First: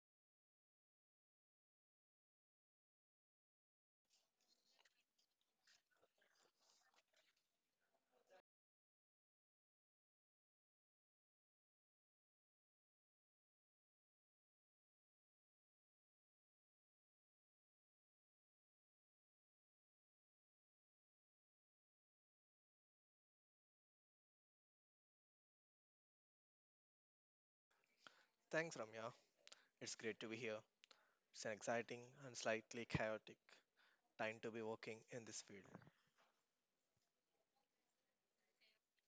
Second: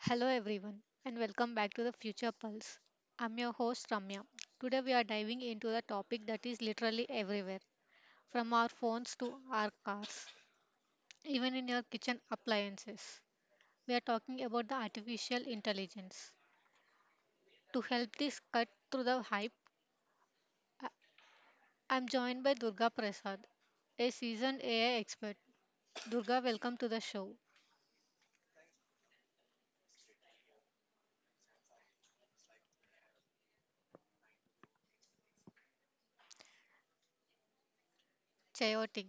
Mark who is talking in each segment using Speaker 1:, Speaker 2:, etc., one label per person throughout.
Speaker 1: Hello, everyone, and welcome back to the Future Pulse. I'm your host, Ramya. Today, we are diving into the topic that is literally everywhere, from our phones to our cars, even in your kitchen appliances. We are talking about the artificial intelligence. To help this cut through the hype, I- I'm joined by Durga Prasad, a seasoned AI expert. Durga, welcome to the show.
Speaker 2: Thanks, Ramya. It's great to be here. It's an exciting and slightly chaotic time to be working in this field.
Speaker 1: Chaotic.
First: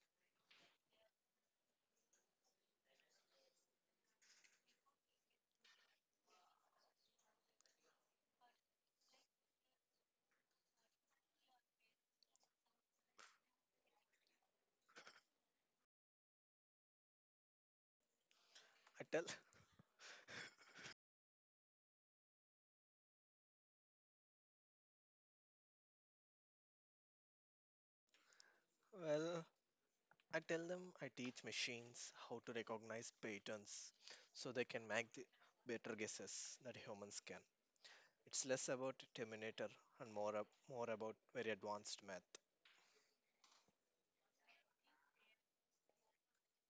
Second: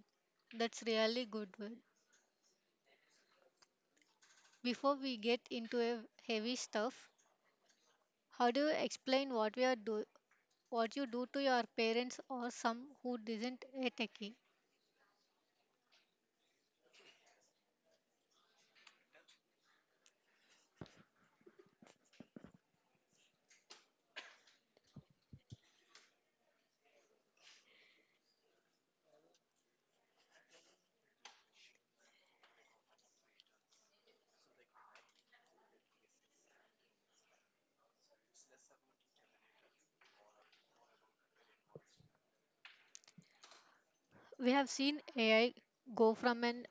Speaker 1: That's really good word. Before we get into a heavy stuff, how do you explain what we are do what you do to your parents or some who isn't a techie?
Speaker 2: I tell, well, I tell them I teach machines how to recognize patterns so they can make the better guesses that humans can. It's less about Terminator and more about very advanced math.
Speaker 1: We have seen AI go from an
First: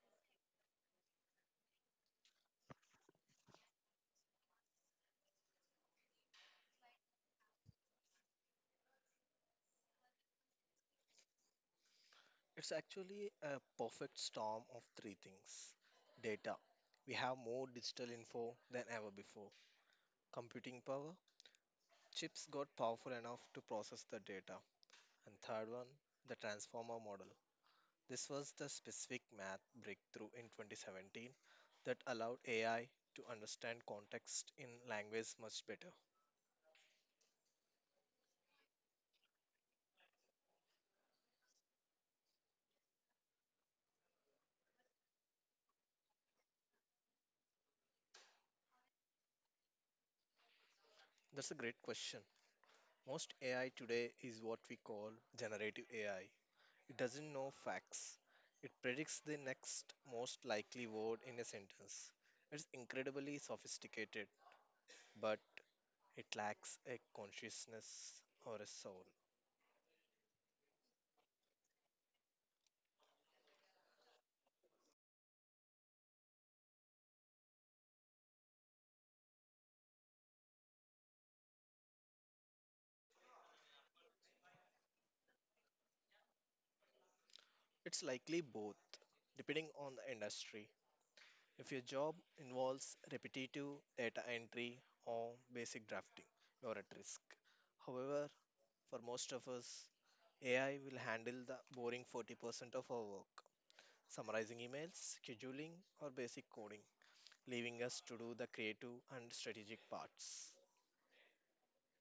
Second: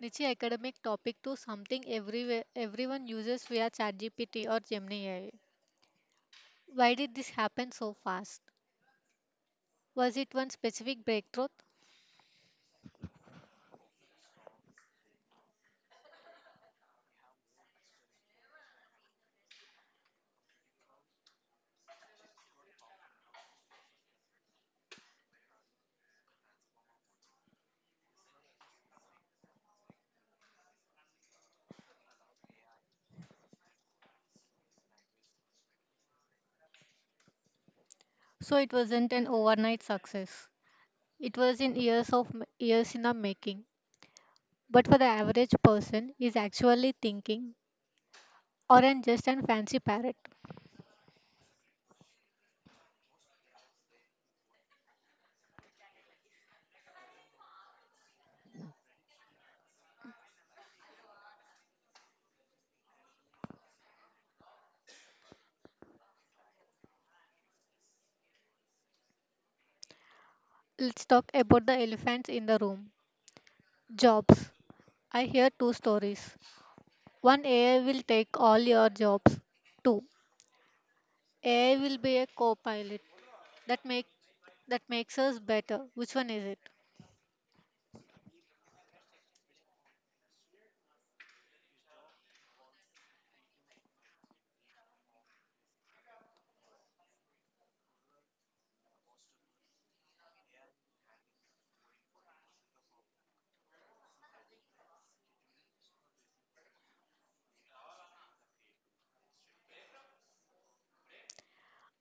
Speaker 1: niche academic topic to something everywhere everyone uses via ChatGPT or Gemini AI. Why did this happen so fast? Was it one specific breakthrough?
Speaker 2: It's actually a perfect storm of three things: data. We have more digital info than ever before, computing power. Chips got powerful enough to process the data. And third one, the transformer model. This was the specific math breakthrough in 2017 that allowed AI to understand context in language much better.
Speaker 1: So it wasn't an overnight success. It was in years in the making. But for the average person is actually thinking, aren't just a fancy parrot.
Speaker 2: That's a great question. Most AI today is what we call generative AI. It doesn't know facts. It predicts the next most likely word in a sentence. It's incredibly sophisticated, but it lacks a consciousness or a soul.
Speaker 1: Let's talk about the elephants in the room jobs. I hear two stories. One, AI will take all your jobs. Two, AI will be a co pilot. That, make, that makes us better. Which one is it?
Speaker 2: It's likely both, depending on the industry. If your job involves repetitive data entry or basic drafting, you're at risk. However, for most of us, AI will handle the boring 40% of our work, summarizing emails, scheduling, or basic coding, leaving us to do the creative and strategic parts.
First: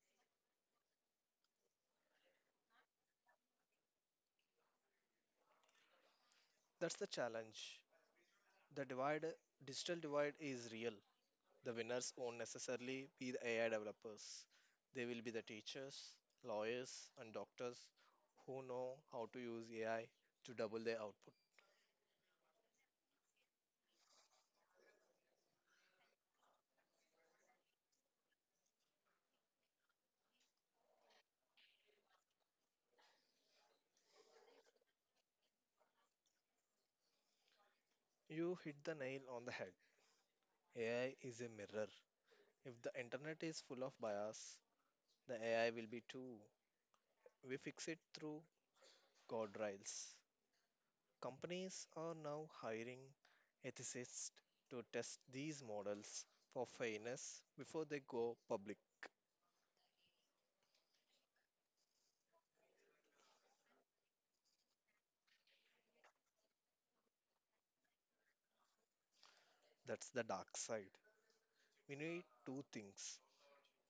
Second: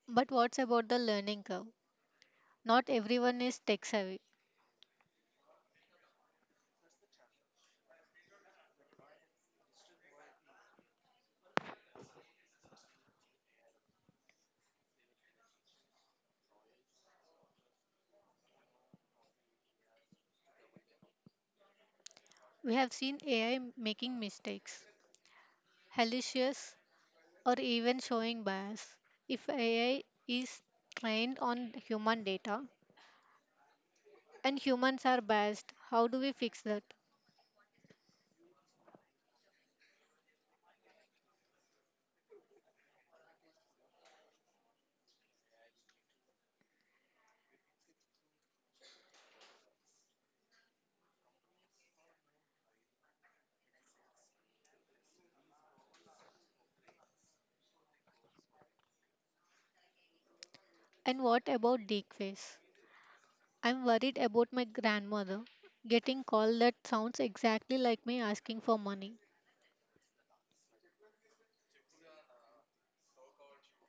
Speaker 1: But what's about the learning curve? Not everyone is tech savvy.
Speaker 2: That's the challenge. The divide, digital divide is real. The winners won't necessarily be the AI developers. They will be the teachers, lawyers, and doctors who know how to use AI to double their output.
Speaker 1: We have seen AI making mistakes, hallucinations, or even showing bias. If AI is trained on human data and humans are biased, how do we fix that?
Speaker 2: You hit the nail on the head. AI is a mirror. If the internet is full of bias, the AI will be too. We fix it through guardrails. Companies are now hiring ethicists to test these models for fairness before they go public.
Speaker 1: And what about deepface? I'm worried about my grandmother getting call that sounds exactly like me asking for money.
Speaker 2: That's the dark side. We need two things:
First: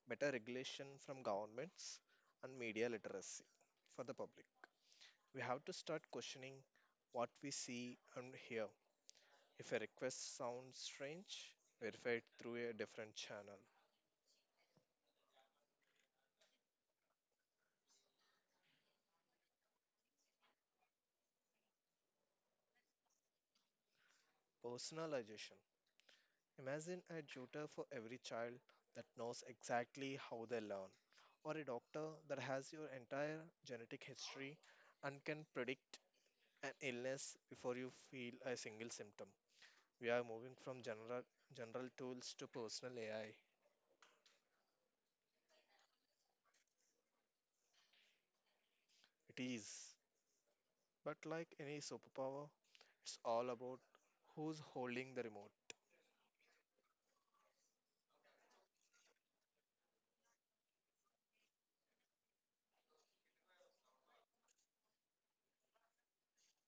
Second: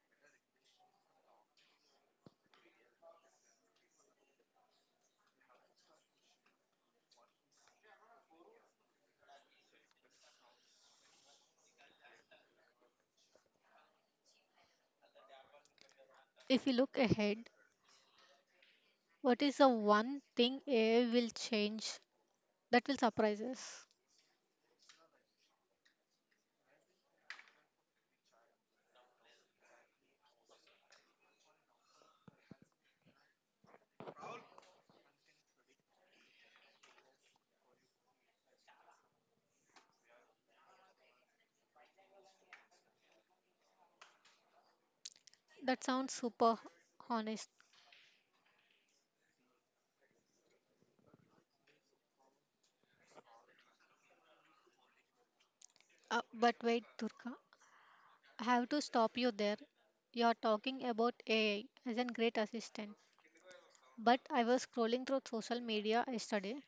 Speaker 2: better regulation from governments, and media literacy for the public. We have to start questioning what we see and hear. If a request sounds strange, verify it through a different channel.
Speaker 1: If you look ahead, what is the one thing AI will change that will surprise us?
Speaker 2: Personalization. Imagine a tutor for every child that knows exactly how they learn, or a doctor that has your entire genetic history and can predict an illness before you feel a single symptom. We are moving from general tools to personal AI.
Speaker 1: That sounds super honest.
Speaker 2: It is. But like any superpower, it's all about who's holding the remote.
Speaker 1: But wait, Durga, I have to stop you there. You're talking about AI as a great assistant. But I was scrolling through social media yesterday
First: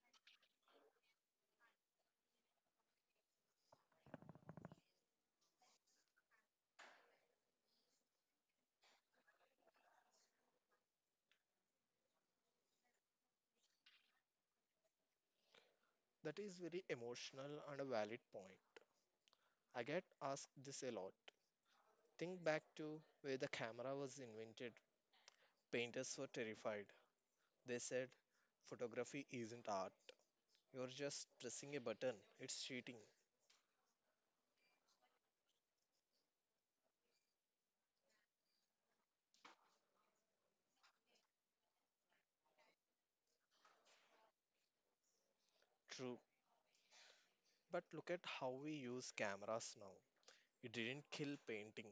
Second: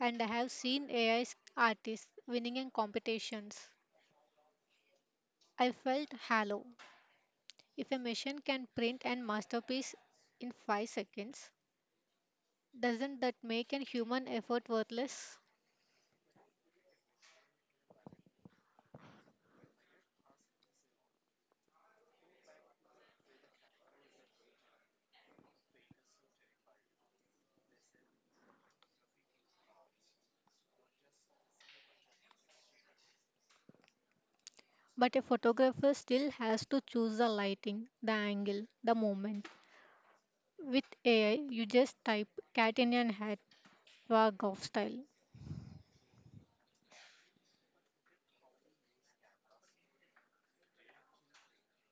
Speaker 1: and I have seen AI artists winning in competitions I felt hollow. If a machine can print an masterpiece in 5 seconds, doesn't that make an human effort worthless?
Speaker 2: That is very emotional and a valid point. I get asked this a lot. Think back to where the camera was invented. Painters were terrified. They said, photography isn't art. You're just pressing a button. It's cheating.
Speaker 1: But a photographer still has to choose the lighting, the angle, the moment. With AI, you just type cat in an hat, rag of style.
Speaker 2: True. But look at how we use cameras now. It didn't kill painting.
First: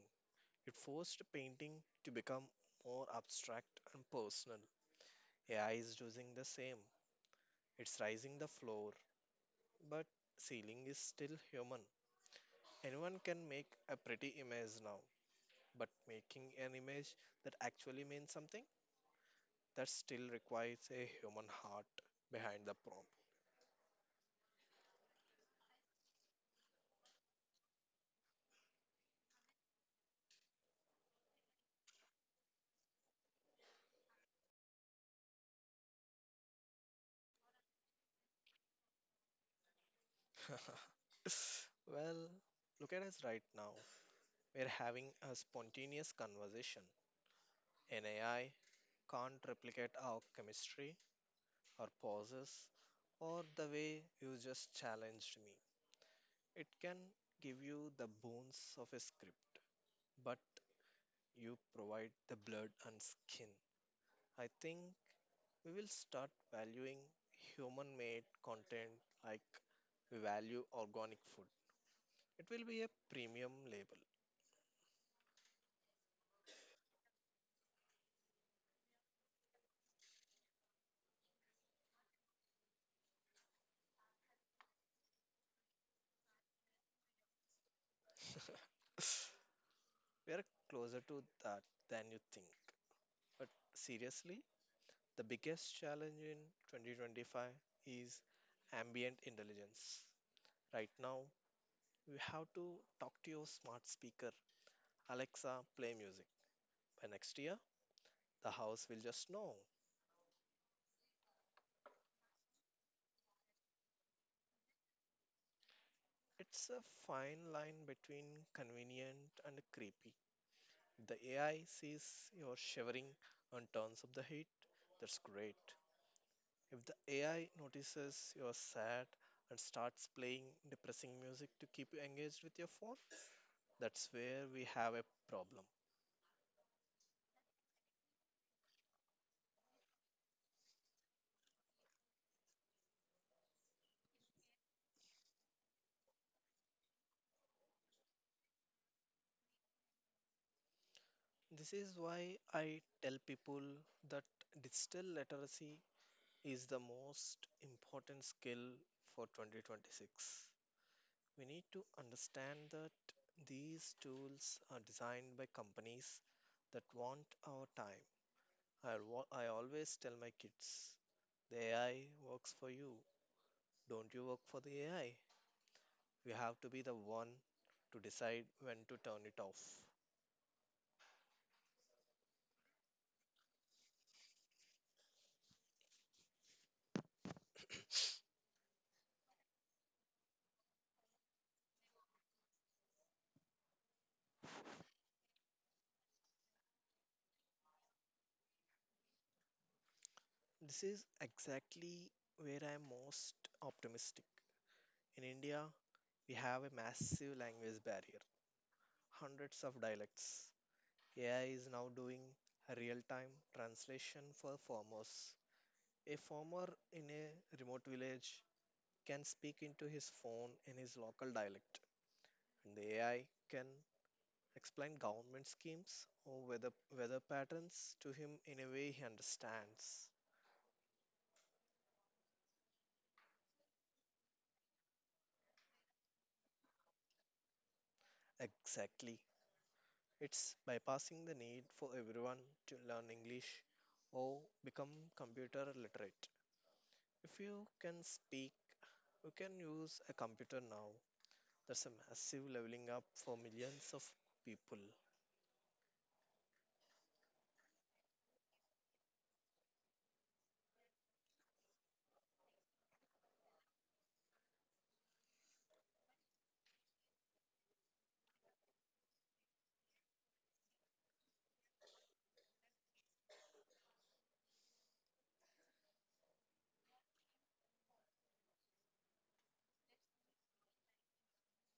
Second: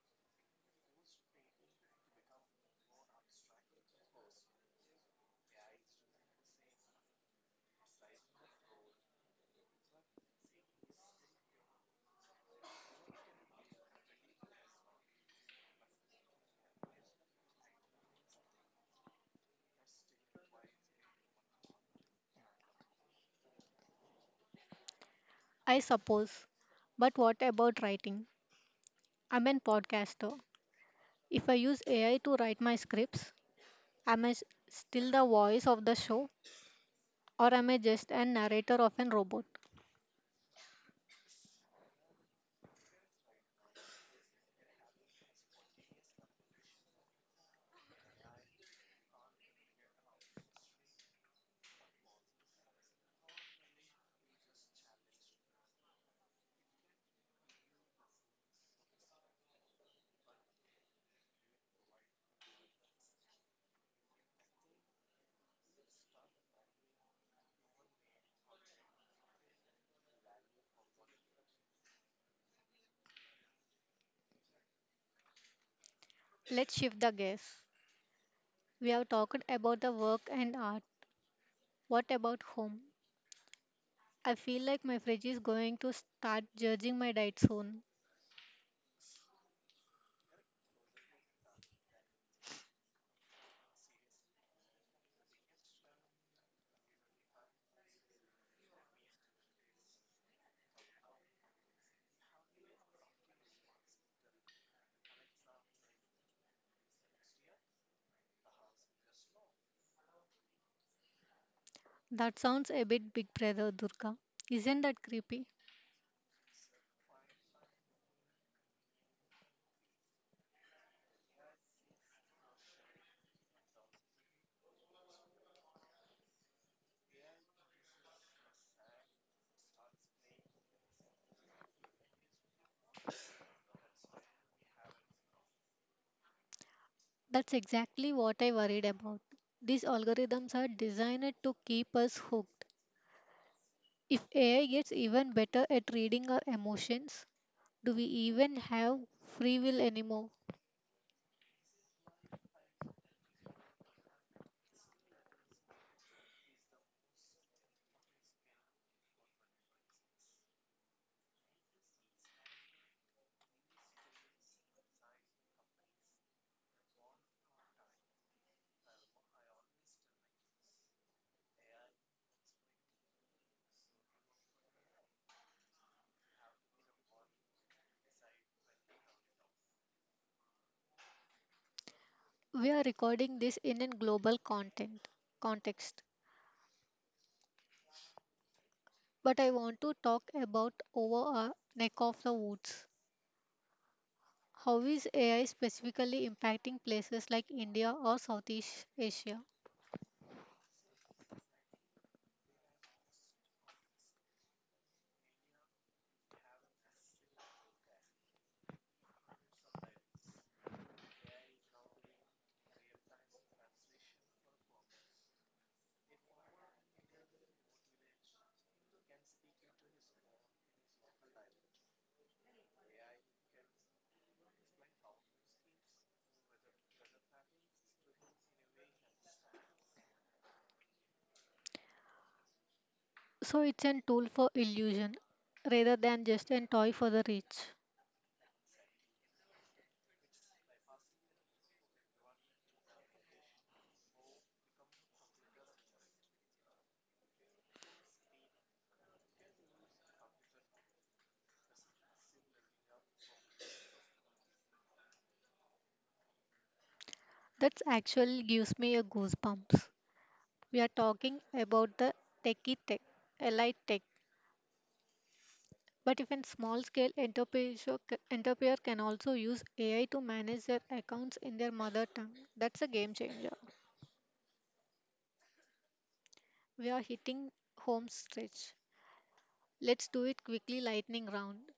Speaker 2: It forced painting to become more abstract and personal. AI is doing the same. It's rising the floor, but ceiling is still human. Anyone can make a pretty image now, but making an image that actually means something, that still requires a human heart behind the prompt.
Speaker 1: I suppose. But what about writing? I'm a podcaster. If I use AI to write my scripts, am I s- still the voice of the show, or am I just a narrator of a robot?
Speaker 2: Well, look at us right now. We're having a spontaneous conversation. An AI can't replicate our chemistry or pauses or the way you just challenged me. It can give you the bones of a script, but you provide the blood and skin. I think we will start valuing human made content like we value organic food. It will be a premium label.
Speaker 1: Let's shift the gears. We have talked about the work and art. What about home? I feel like my fridge is going to start judging my diet soon.
Speaker 2: We are closer to that than you think. But seriously, the biggest challenge in 2025 is ambient intelligence. Right now, we have to talk to your smart speaker. Alexa, play music. By next year, the house will just know.
Speaker 1: That sounds a bit big brother, Durga. Isn't that creepy?
Speaker 2: It's a fine line between convenient and creepy. The AI sees you're shivering and turns up the heat. That's great. If the AI notices you're sad and starts playing depressing music to keep you engaged with your phone, that's where we have a problem.
Speaker 1: That's exactly what I worried about. These algorithms are designed to keep us hooked. If AI gets even better at reading our emotions, do we even have free will anymore?
Speaker 2: This is why I tell people that digital literacy is the most important skill for 2026. We need to understand that these tools are designed by companies that want our time. I always tell my kids the AI works for you, don't you work for the AI. We have to be the one to decide when to turn it off.
Speaker 1: We are recording this in a global content context, but I want to talk about over our neck of the woods. How is AI specifically impacting places like India or Southeast Asia?
Speaker 2: This is exactly where I am most optimistic. In India, we have a massive language barrier, hundreds of dialects. AI is now doing real time translation for farmers. A farmer in a remote village can speak into his phone in his local dialect, and the AI can explain government schemes or weather patterns to him in a way he understands.
Speaker 1: So it's a tool for illusion rather than just a toy for the rich.
Speaker 2: Exactly. It's bypassing the need for everyone to learn English or become computer literate. If you can speak, you can use a computer now. That's a massive leveling up for millions of people.
Speaker 1: That actually gives me a goosebumps. We are talking about the techie tech, elite tech. But even small scale entrepreneur can also use AI to manage their accounts in their mother tongue. That's a game changer. We are hitting home stretch. Let's do it quickly lightning round.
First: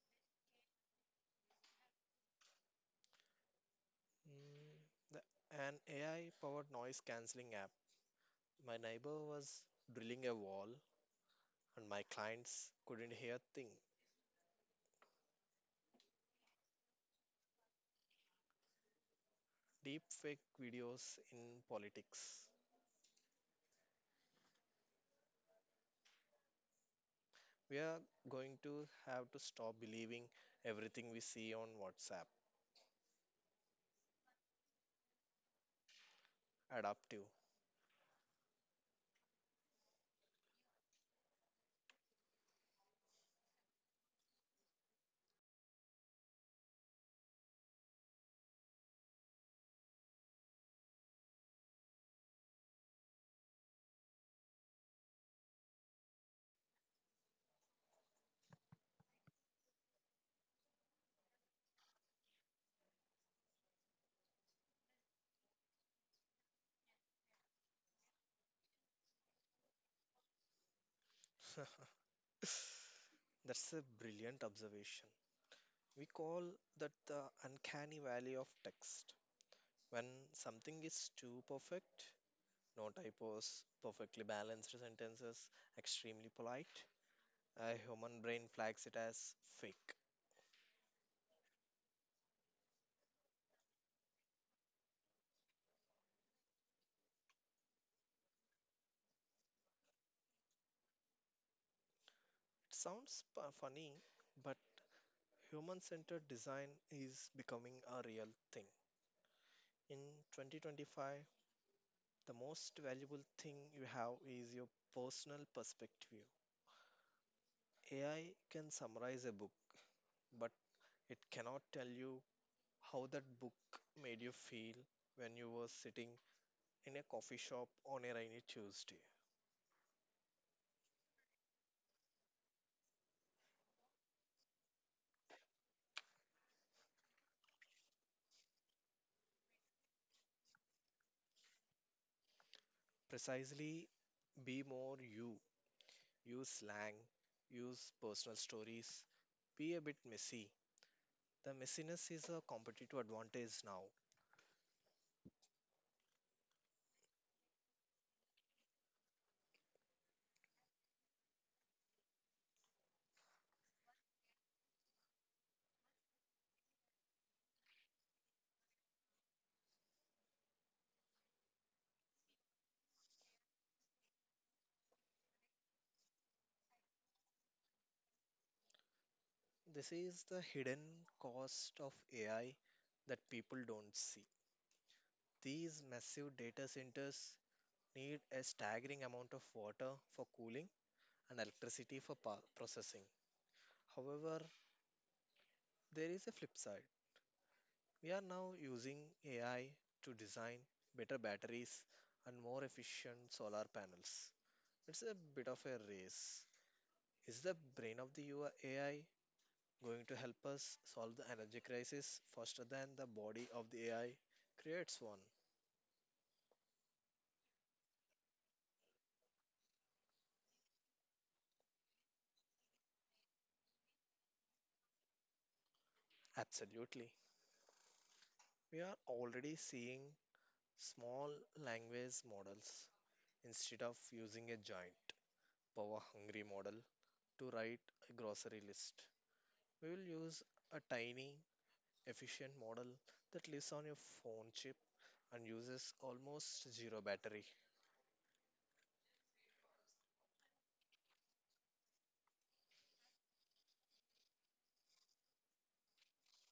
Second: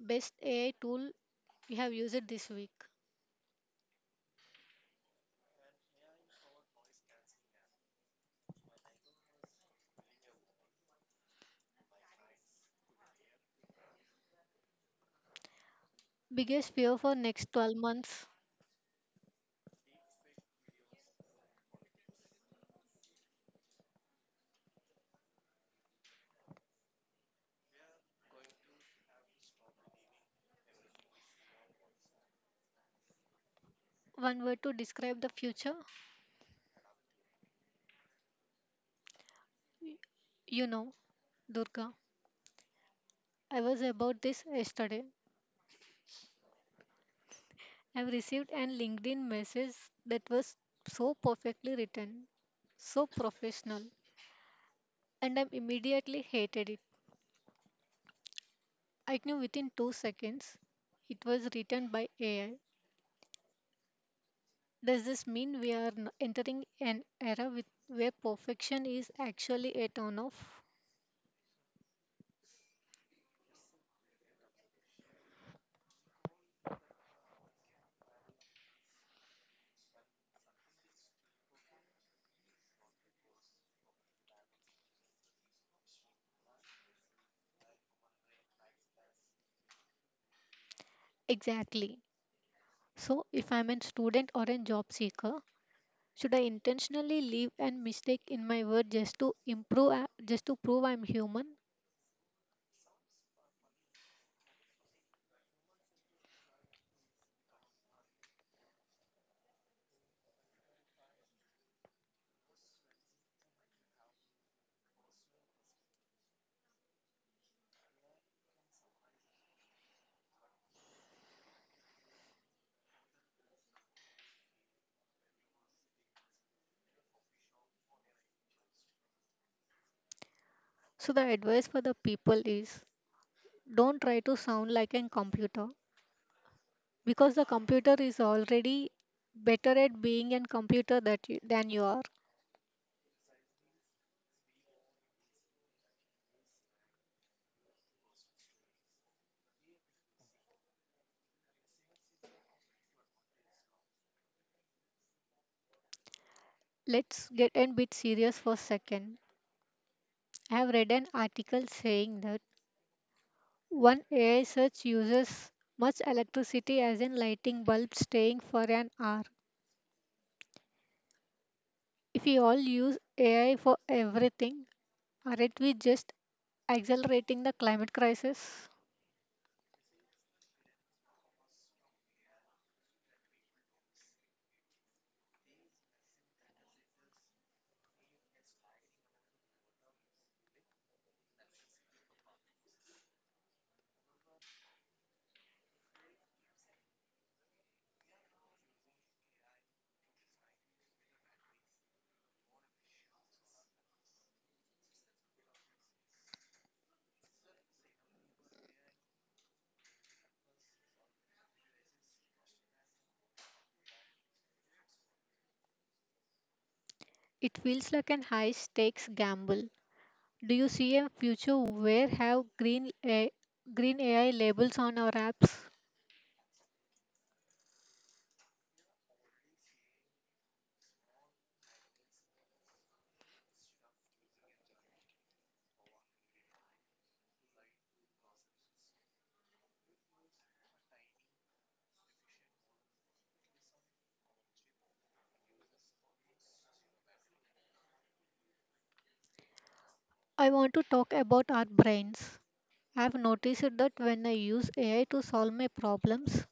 Speaker 1: Best AI tool you have used this week.
Speaker 2: Mm, the, an AI powered noise cancelling app. My neighbor was drilling a wall and my clients couldn't hear thing.
Speaker 1: Biggest fear for next 12 months.
Speaker 2: Deep fake videos in politics. We are going to have to stop believing everything we see on WhatsApp.
Speaker 1: One word to describe the future.
Speaker 2: Adaptive.
Speaker 1: You know, Durga. I was about this yesterday. I've received an LinkedIn message that was so perfectly written, so professional, and I immediately hated it. I knew within 2 seconds it was written by AI. Does this mean entering an era with, where perfection is actually a turn off?
Speaker 2: That's a brilliant observation. We call that the uncanny valley of text. When something is too perfect, no typos, perfectly balanced sentences, extremely polite, a human brain flags it as fake. It
Speaker 1: Exactly. So, if I'm a student or a job seeker, should I intentionally leave and mistake in my work just to improve, just to prove I'm human?
Speaker 2: sounds funny, but human centered design is becoming a real thing. In 2025, the most valuable thing you have is your personal perspective. AI can summarize a book, but it cannot tell you how that book made you feel when you were sitting in a coffee shop on a rainy Tuesday.
Speaker 1: So, the advice for the people is don't try to sound like a computer because the computer is already better at being a computer than you are.
Speaker 2: Precisely. Be more you. Use slang, use personal stories, be a bit messy. The messiness is a competitive advantage now.
Speaker 1: Let's get a bit serious for a second. I have read an article saying that one AI search uses much electricity as in lighting bulbs staying for an hour. If we all use AI for everything, aren't we just accelerating the climate crisis?
Speaker 2: This is the hidden cost of AI that people don't see. These massive data centers need a staggering amount of water for cooling and electricity for processing. However, there is a flip side. We are now using AI to design better batteries and more efficient solar panels. It's a bit of a race. Is the brain of the AI going to help us solve the energy crisis faster than the body of the AI creates one?
Speaker 1: It feels like an high stakes gamble. Do you see a future where have green AI labels on our apps?
Speaker 2: Absolutely. We are already seeing small language models. Instead of using a giant power hungry model to write a grocery list, we will use a tiny efficient model that lives on your phone chip and uses almost zero battery.
Speaker 1: I want to talk about our brains. I've noticed that when I use AI to solve my problems,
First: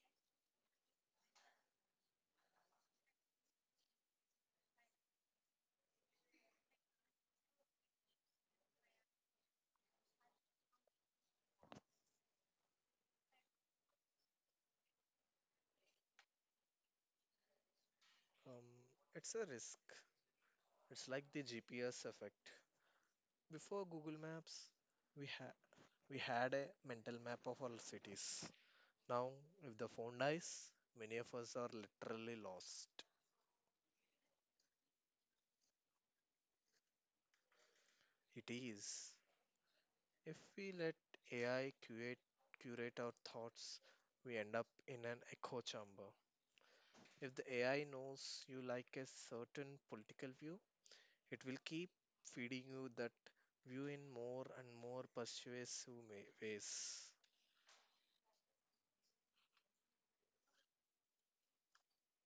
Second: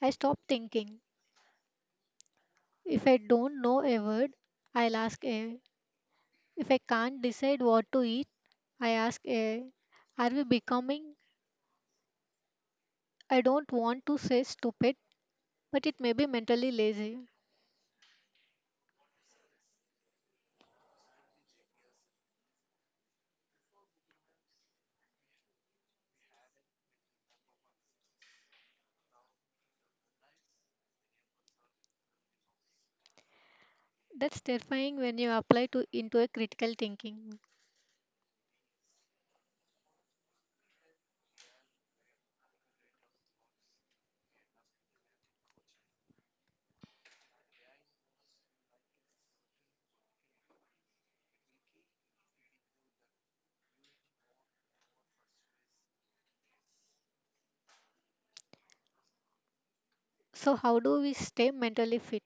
Speaker 1: I stop thinking. If I don't know a word, I'll ask a. If I can't decide what to eat, I ask a. Are we becoming? I don't want to say stupid, but it may be mentally lazy.
Speaker 2: Um, it's a risk. It's like the GPS effect. Before Google Maps, we had we had a mental map of our cities. Now, if the phone dies, many of us are literally lost.
Speaker 1: That's terrifying when you apply to into a critical thinking.
Speaker 2: It is. If we let AI curate our thoughts, we end up in an echo chamber. If the AI knows you like a certain political view, it will keep feeding you that view in more and more persuasive ways.
Speaker 1: So how do we stay mentally fit?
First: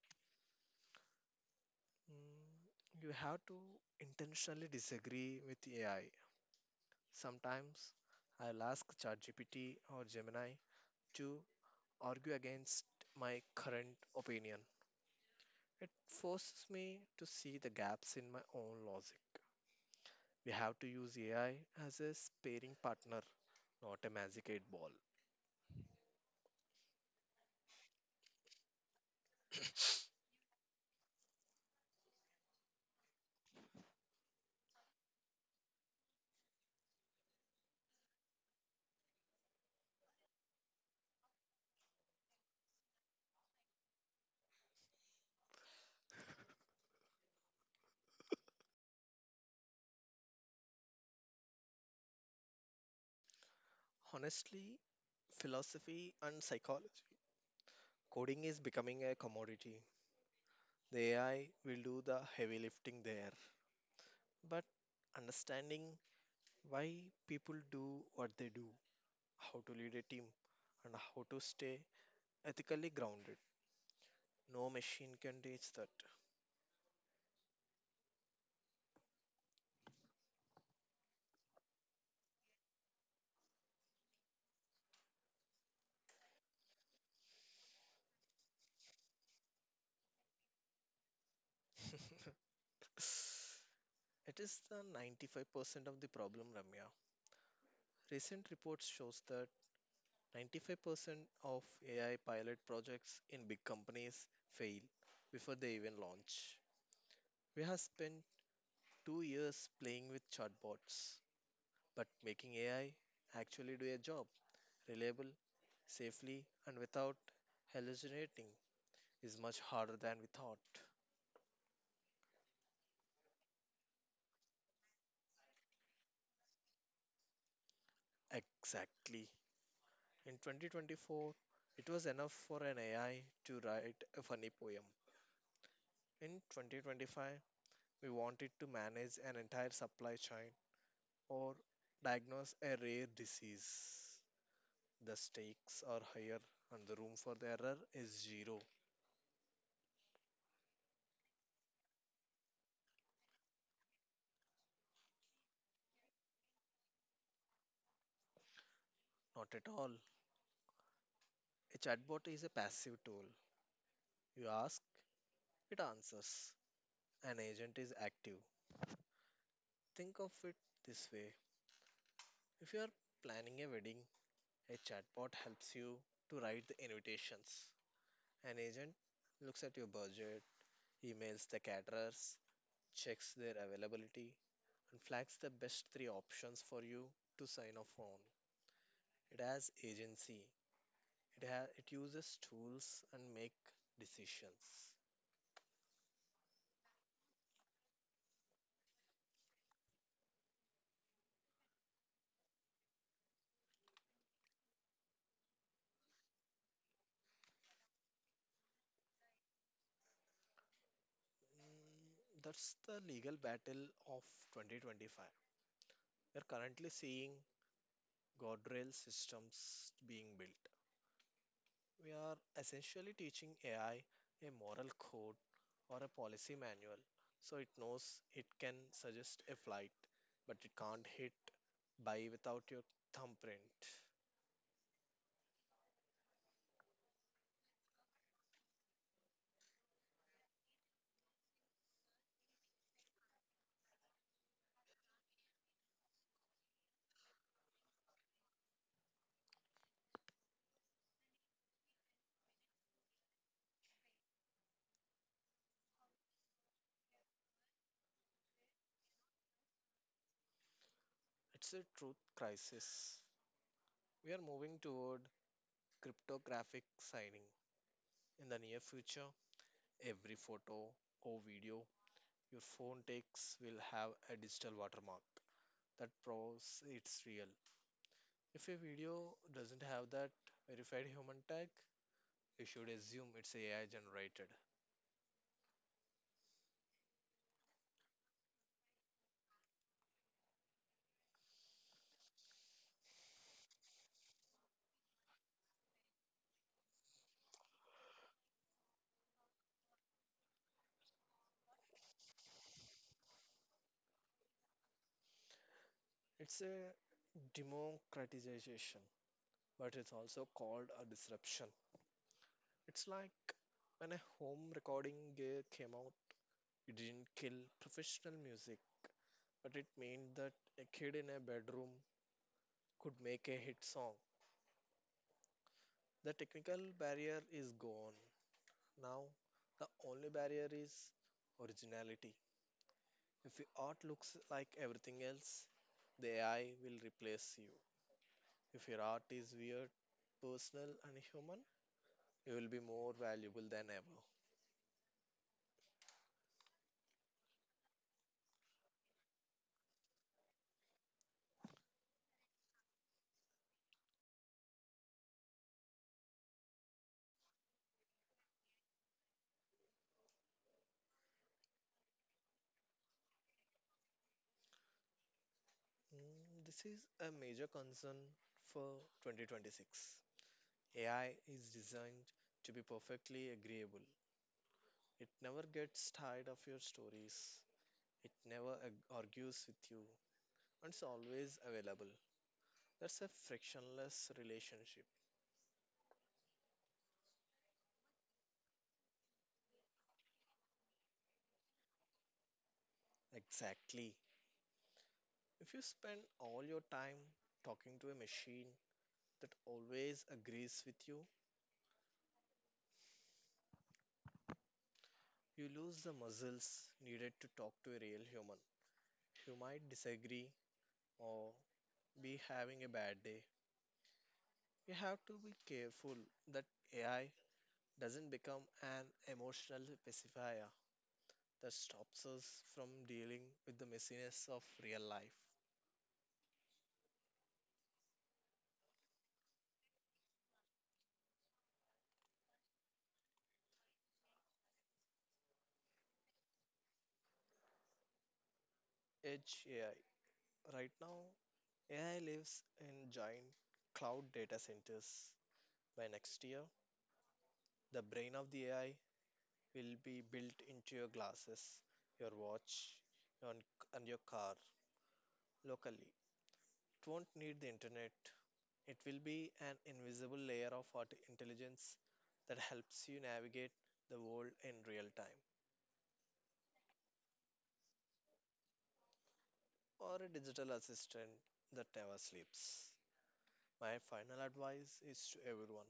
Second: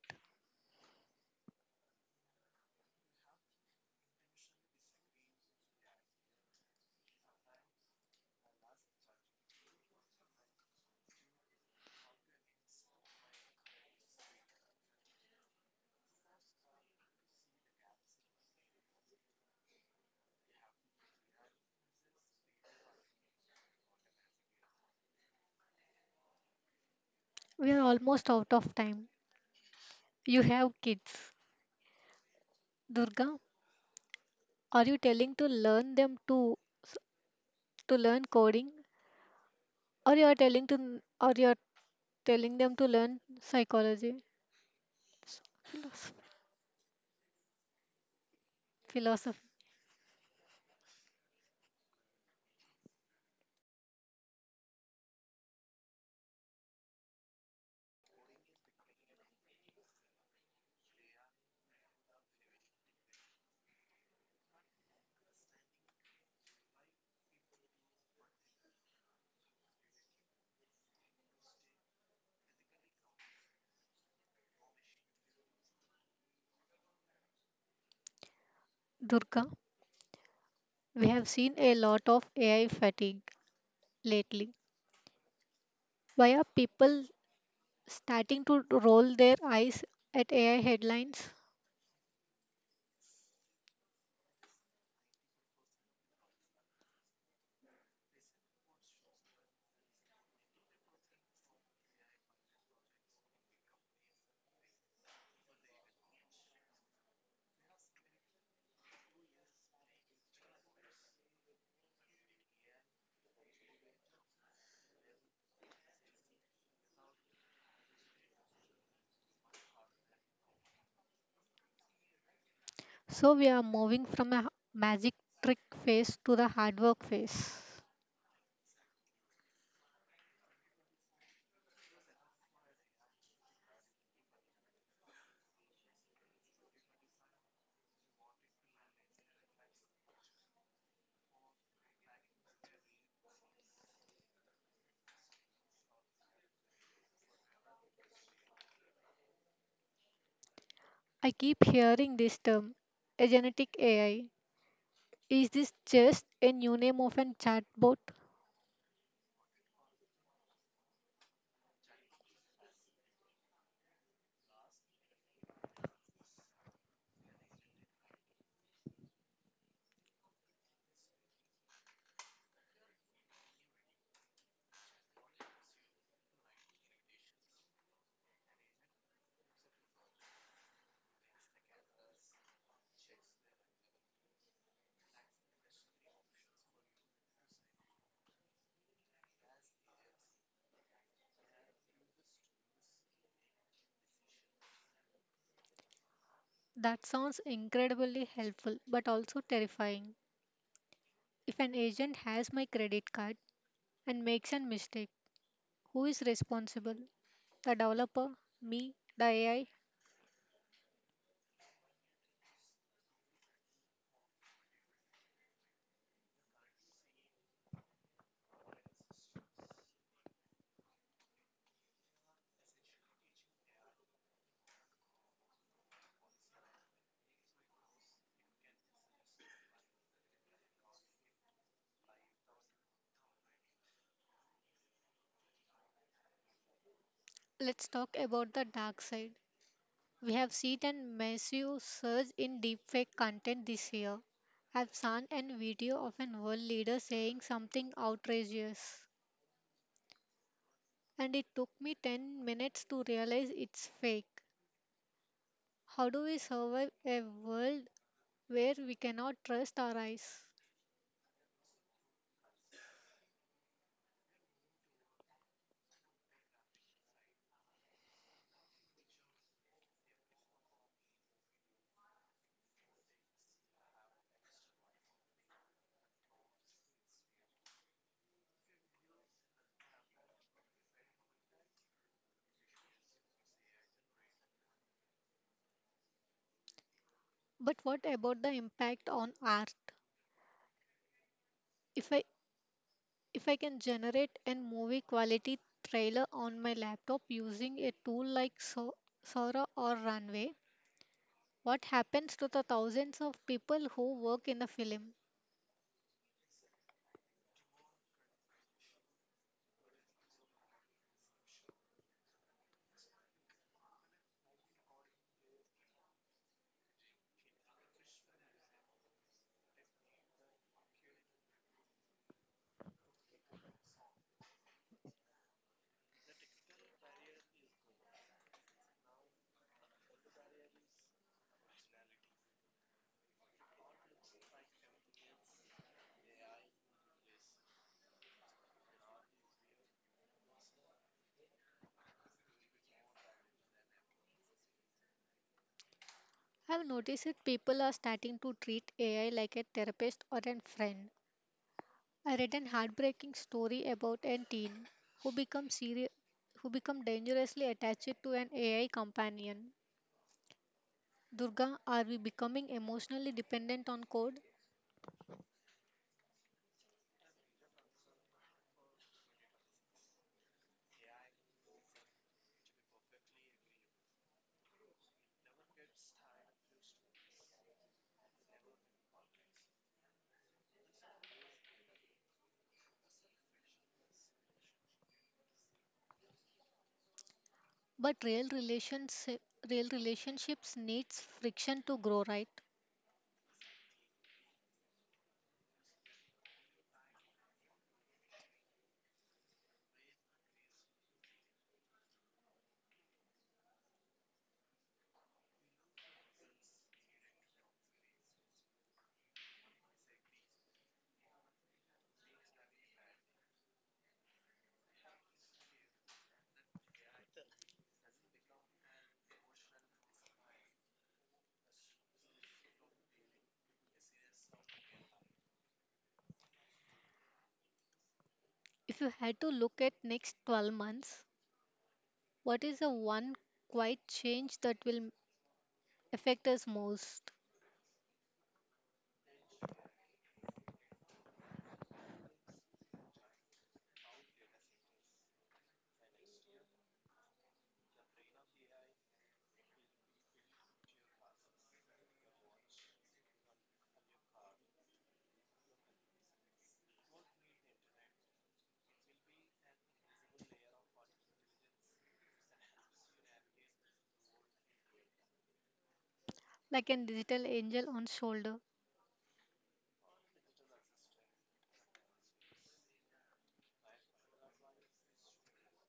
Speaker 2: Mm, You have to intentionally disagree with AI. Sometimes I'll ask ChatGPT or Gemini to argue against my current opinion. It forces me to see the gaps in my own logic. We have to use AI as a sparring partner, not a magic eight ball.
Speaker 1: We are almost out of time. You have kids. Durga, are you telling to learn them to learn coding, or you are telling them to learn psychology? Philosopher.
Speaker 2: Honestly, philosophy and psychology. Coding is becoming a commodity. The AI will do the heavy lifting there. But understanding why people do what they do, how to lead a team, and how to stay ethically grounded, no machine can reach that.
Speaker 1: Durga, we have seen a lot of AI fatigue lately. Why are people starting to roll their eyes at AI headlines?
Speaker 2: It is the 95% of the problem, Ramya. Recent reports shows that 95% of AI pilot projects in big companies fail before they even launch. We have spent 2 years playing with chatbots, but making AI actually do a job reliable, safely, and without hallucinating is much harder than we thought.
Speaker 1: So we are moving from a magic trick phase to the hard work phase.
Speaker 2: Exactly. In 2024, it was enough for an AI to write a funny poem. In 2025, we wanted to manage an entire supply chain or diagnose a rare disease. The stakes are higher and the room for the error is zero.
Speaker 1: I keep hearing this term, a genetic AI. Is this just a new name of an chatbot?
Speaker 2: Not at all. A chatbot is a passive tool. You ask, it answers. An agent is active. Think of it this way: if you are planning a wedding, a chatbot helps you to write the invitations. An agent looks at your budget, emails the caterers, checks their availability, and flags the best three options for you to sign off on. It has agency. It has, it uses tools and make decisions.
Speaker 1: That sounds incredibly helpful but also terrifying. If an agent has my credit card and makes a mistake, who is responsible? The developer, me, the AI.
Speaker 2: That's the legal battle of 2025. We're currently seeing guardrail systems being built. We are essentially teaching AI a moral code or a policy manual, so it knows it can suggest a flight, but it can't hit buy without your thumbprint.
Speaker 1: Let's talk about the dark side. We have seen a massive surge in deepfake content this year. I've seen a video of an world leader saying something outrageous, and it took me 10 minutes to realize it's fake. How do we survive a world where we cannot trust our eyes?
Speaker 2: It's a truth crisis. We are moving toward cryptographic signing. In the near future, every photo or video your phone takes will have a digital watermark that proves it's real. If a video doesn't have that verified human tag, you should assume it's AI generated.
Speaker 1: But what about the impact on art? If I If I can generate a movie quality trailer on my laptop using a tool like Sora or Runway, what happens to the thousands of people who work in the film?
Speaker 2: It's a democratization, but it's also called a disruption. It's like when a home recording gear came out, it didn't kill professional music, but it meant that a kid in a bedroom could make a hit song. The technical barrier is gone. Now, the only barrier is originality. If your art looks like everything else, the AI will replace you. If your art is weird, personal, and human, you will be more valuable than ever.
Speaker 1: I've noticed that people are starting to treat AI like a therapist or a friend. I read an heartbreaking story about a teen who become serious who become dangerously attached to an AI companion. Durga, are we becoming emotionally dependent on code?
Speaker 2: This is a major concern for 2026. AI is designed to be perfectly agreeable. It never gets tired of your stories. It never argues with you, and it's always available. That's a frictionless relationship.
Speaker 1: But real relationships needs friction to grow, right?
Speaker 2: Exactly. If you spend all your time talking to a machine that always agrees with you, you lose the muscles needed to talk to a real human who might disagree or be having a bad day. You have to be careful that AI doesn't become an emotional pacifier that stops us from dealing with the messiness of real life.
Speaker 1: If you had to look at next 12 months, what is the one quiet change that will affect us most?
Speaker 2: Edge AI. Right now, AI lives in giant cloud data centers. By next year, the brain of the AI will be built into your glasses, your watch, on, on your car, locally. It won't need the internet. It will be an invisible layer of art intelligence that helps you navigate the world in real time,
Speaker 1: Like an digital angel on shoulder.
Speaker 2: or a digital assistant that never sleeps. My final advice is to everyone:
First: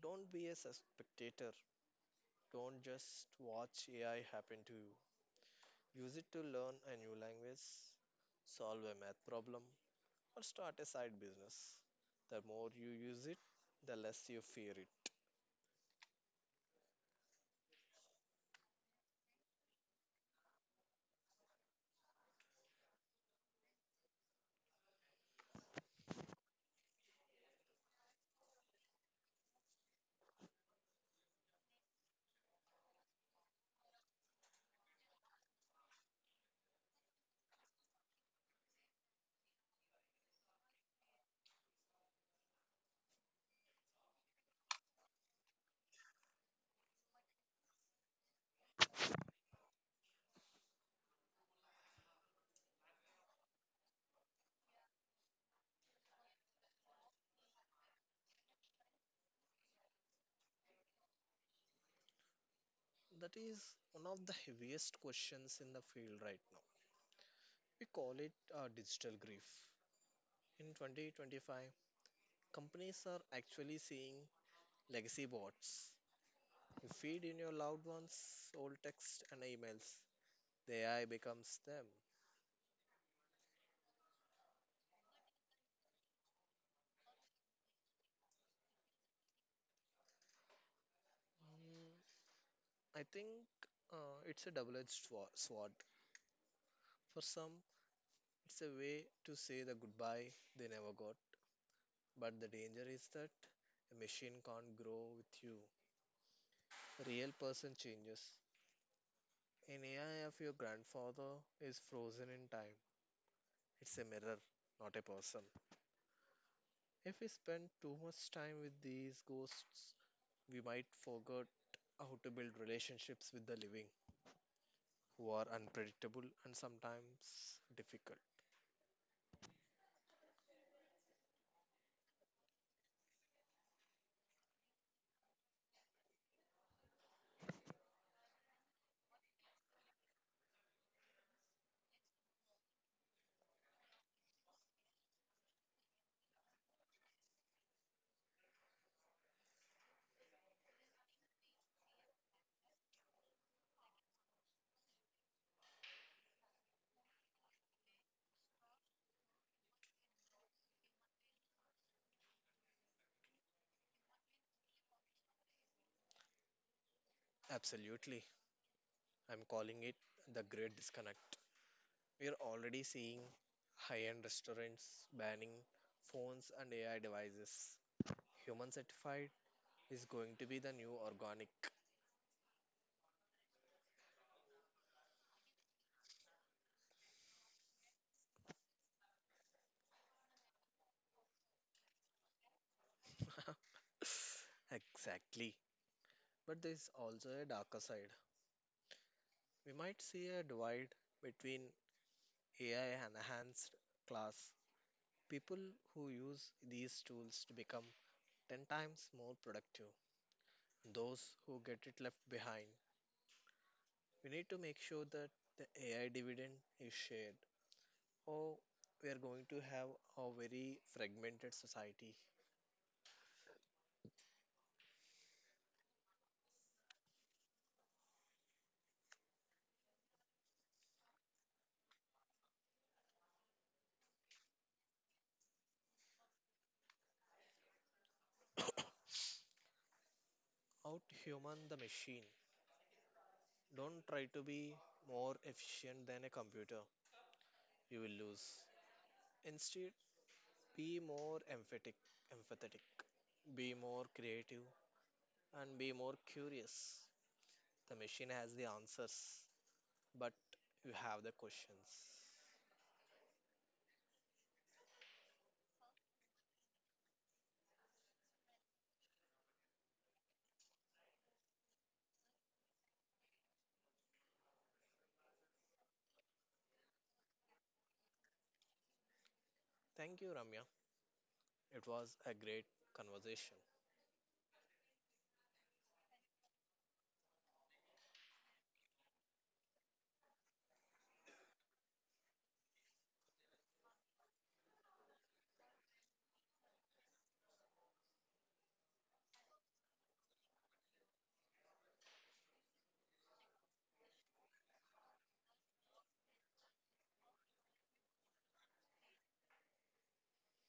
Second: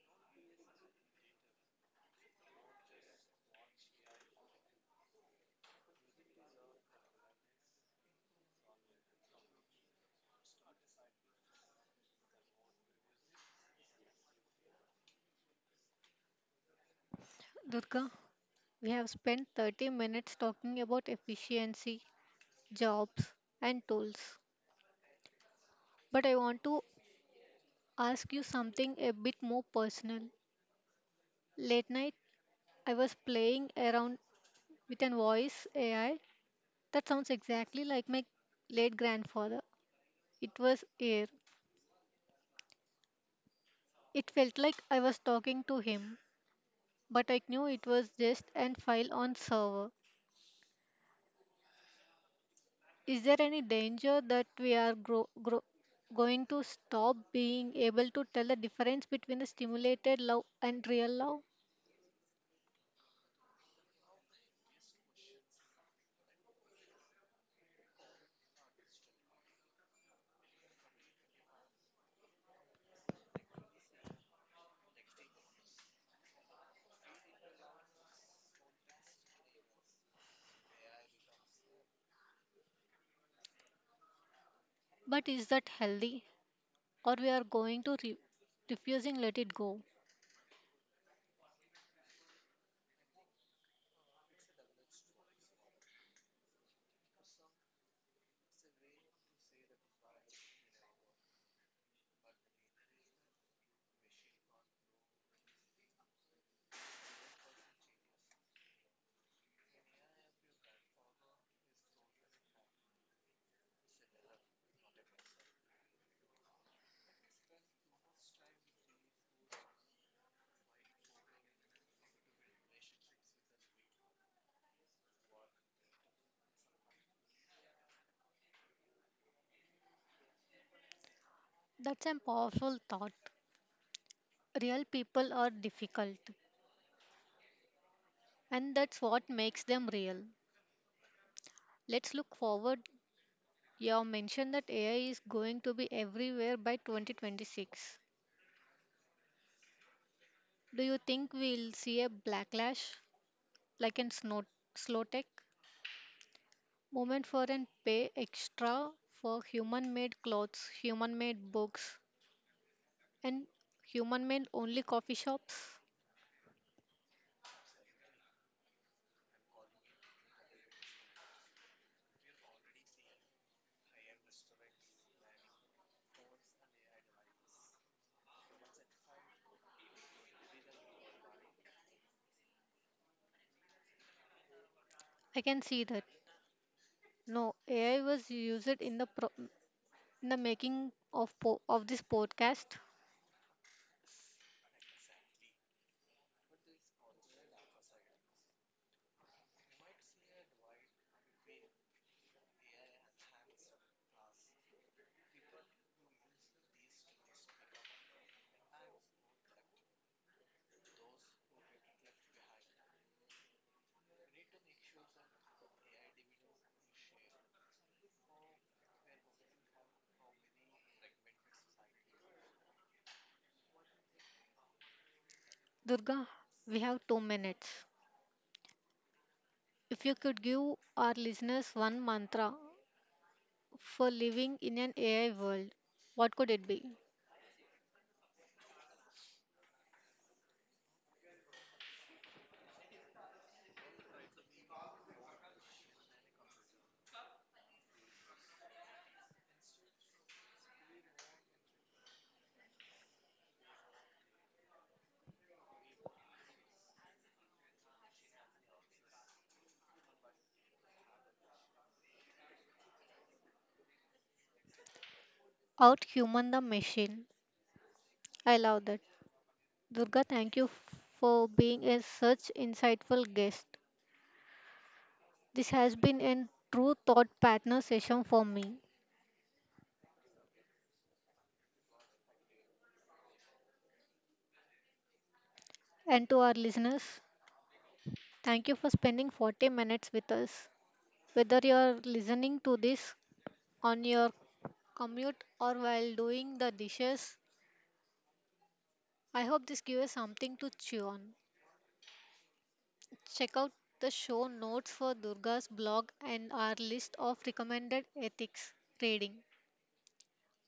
Speaker 2: don't be a spectator, don't just watch AI happen to you. Use it to learn a new language, solve a math problem, or start a side business. The more you use it, the less you fear it.
Speaker 1: Durga, we have spent 30 minutes talking about efficiency, jobs and tools. But I want to ask you something a bit more personal. Late night, I was playing around with an voice AI that sounds exactly like my late grandfather. It was air. It felt like I was talking to him, but I knew it was just an file on server. Is there any danger that we are going to stop being able to tell the difference between the stimulated love and real love?
Speaker 2: That is one of the heaviest questions in the field right now. We call it digital grief. In 2025, companies are actually seeing legacy bots. You feed in your loved ones old text and emails. The AI becomes them.
Speaker 1: But is that healthy, or we are going to refusing let it go?
Speaker 2: Mm, I think it's a double-edged sword. For some, it's a way to say the goodbye they never got. But the danger is that a machine can't grow with you. A real person changes. An AI of your grandfather is frozen in time. It's a mirror, not a person. If we spend too much time with these ghosts, we might forget how to build relationships with the living, who are unpredictable and sometimes difficult.
Speaker 1: That's a powerful thought. Real people are difficult, and that's what makes them real. Let's look forward. You have mentioned that AI is going to be everywhere by 2026. Do you think we'll see a backlash like in snow, slow tech movement for and pay extra for human made clothes, human made books, and human made only coffee shops?
Speaker 2: Absolutely. I'm calling it the great disconnect. We are already seeing high end restaurants banning phones and AI devices. Human certified is going to be the new organic.
Speaker 1: I can see that. No, AI was used in the in the making of of this podcast.
Speaker 2: Exactly. But there's also a darker side. We might see a divide between AI enhanced class, people who use these tools to become 10 times more productive, and those who get it left behind. We need to make sure that the AI dividend is shared, or we are going to have a very fragmented society.
Speaker 1: Durga, we have 2 minutes. If you could give our listeners one mantra for living in an AI world, what could it be?
Speaker 2: Outhuman the machine. Don't try to be more efficient than a computer, you will lose. Instead, be more emphatic, empathetic, be more creative, and be more curious. The machine has the answers, but you have the questions.
Speaker 1: Out human the machine. I love that. Durga, thank you for being a such insightful guest. This has been a true thought partner session for me.
Speaker 2: Thank you, Ramya. It was a great conversation.
Speaker 1: And to our listeners, thank you for spending 40 minutes with us. Whether you're listening to this on your commute or while doing the dishes, I hope this gives you something to chew on. Check out the show notes for Durga's blog and our list of recommended ethics trading.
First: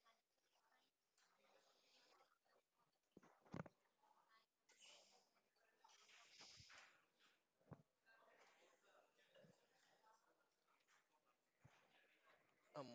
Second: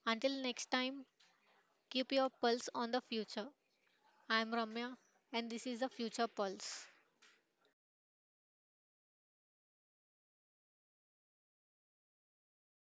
Speaker 1: Until next time, keep your pulse on the future. I'm Ramya and this is the Future Pulse.
Speaker 2: Um,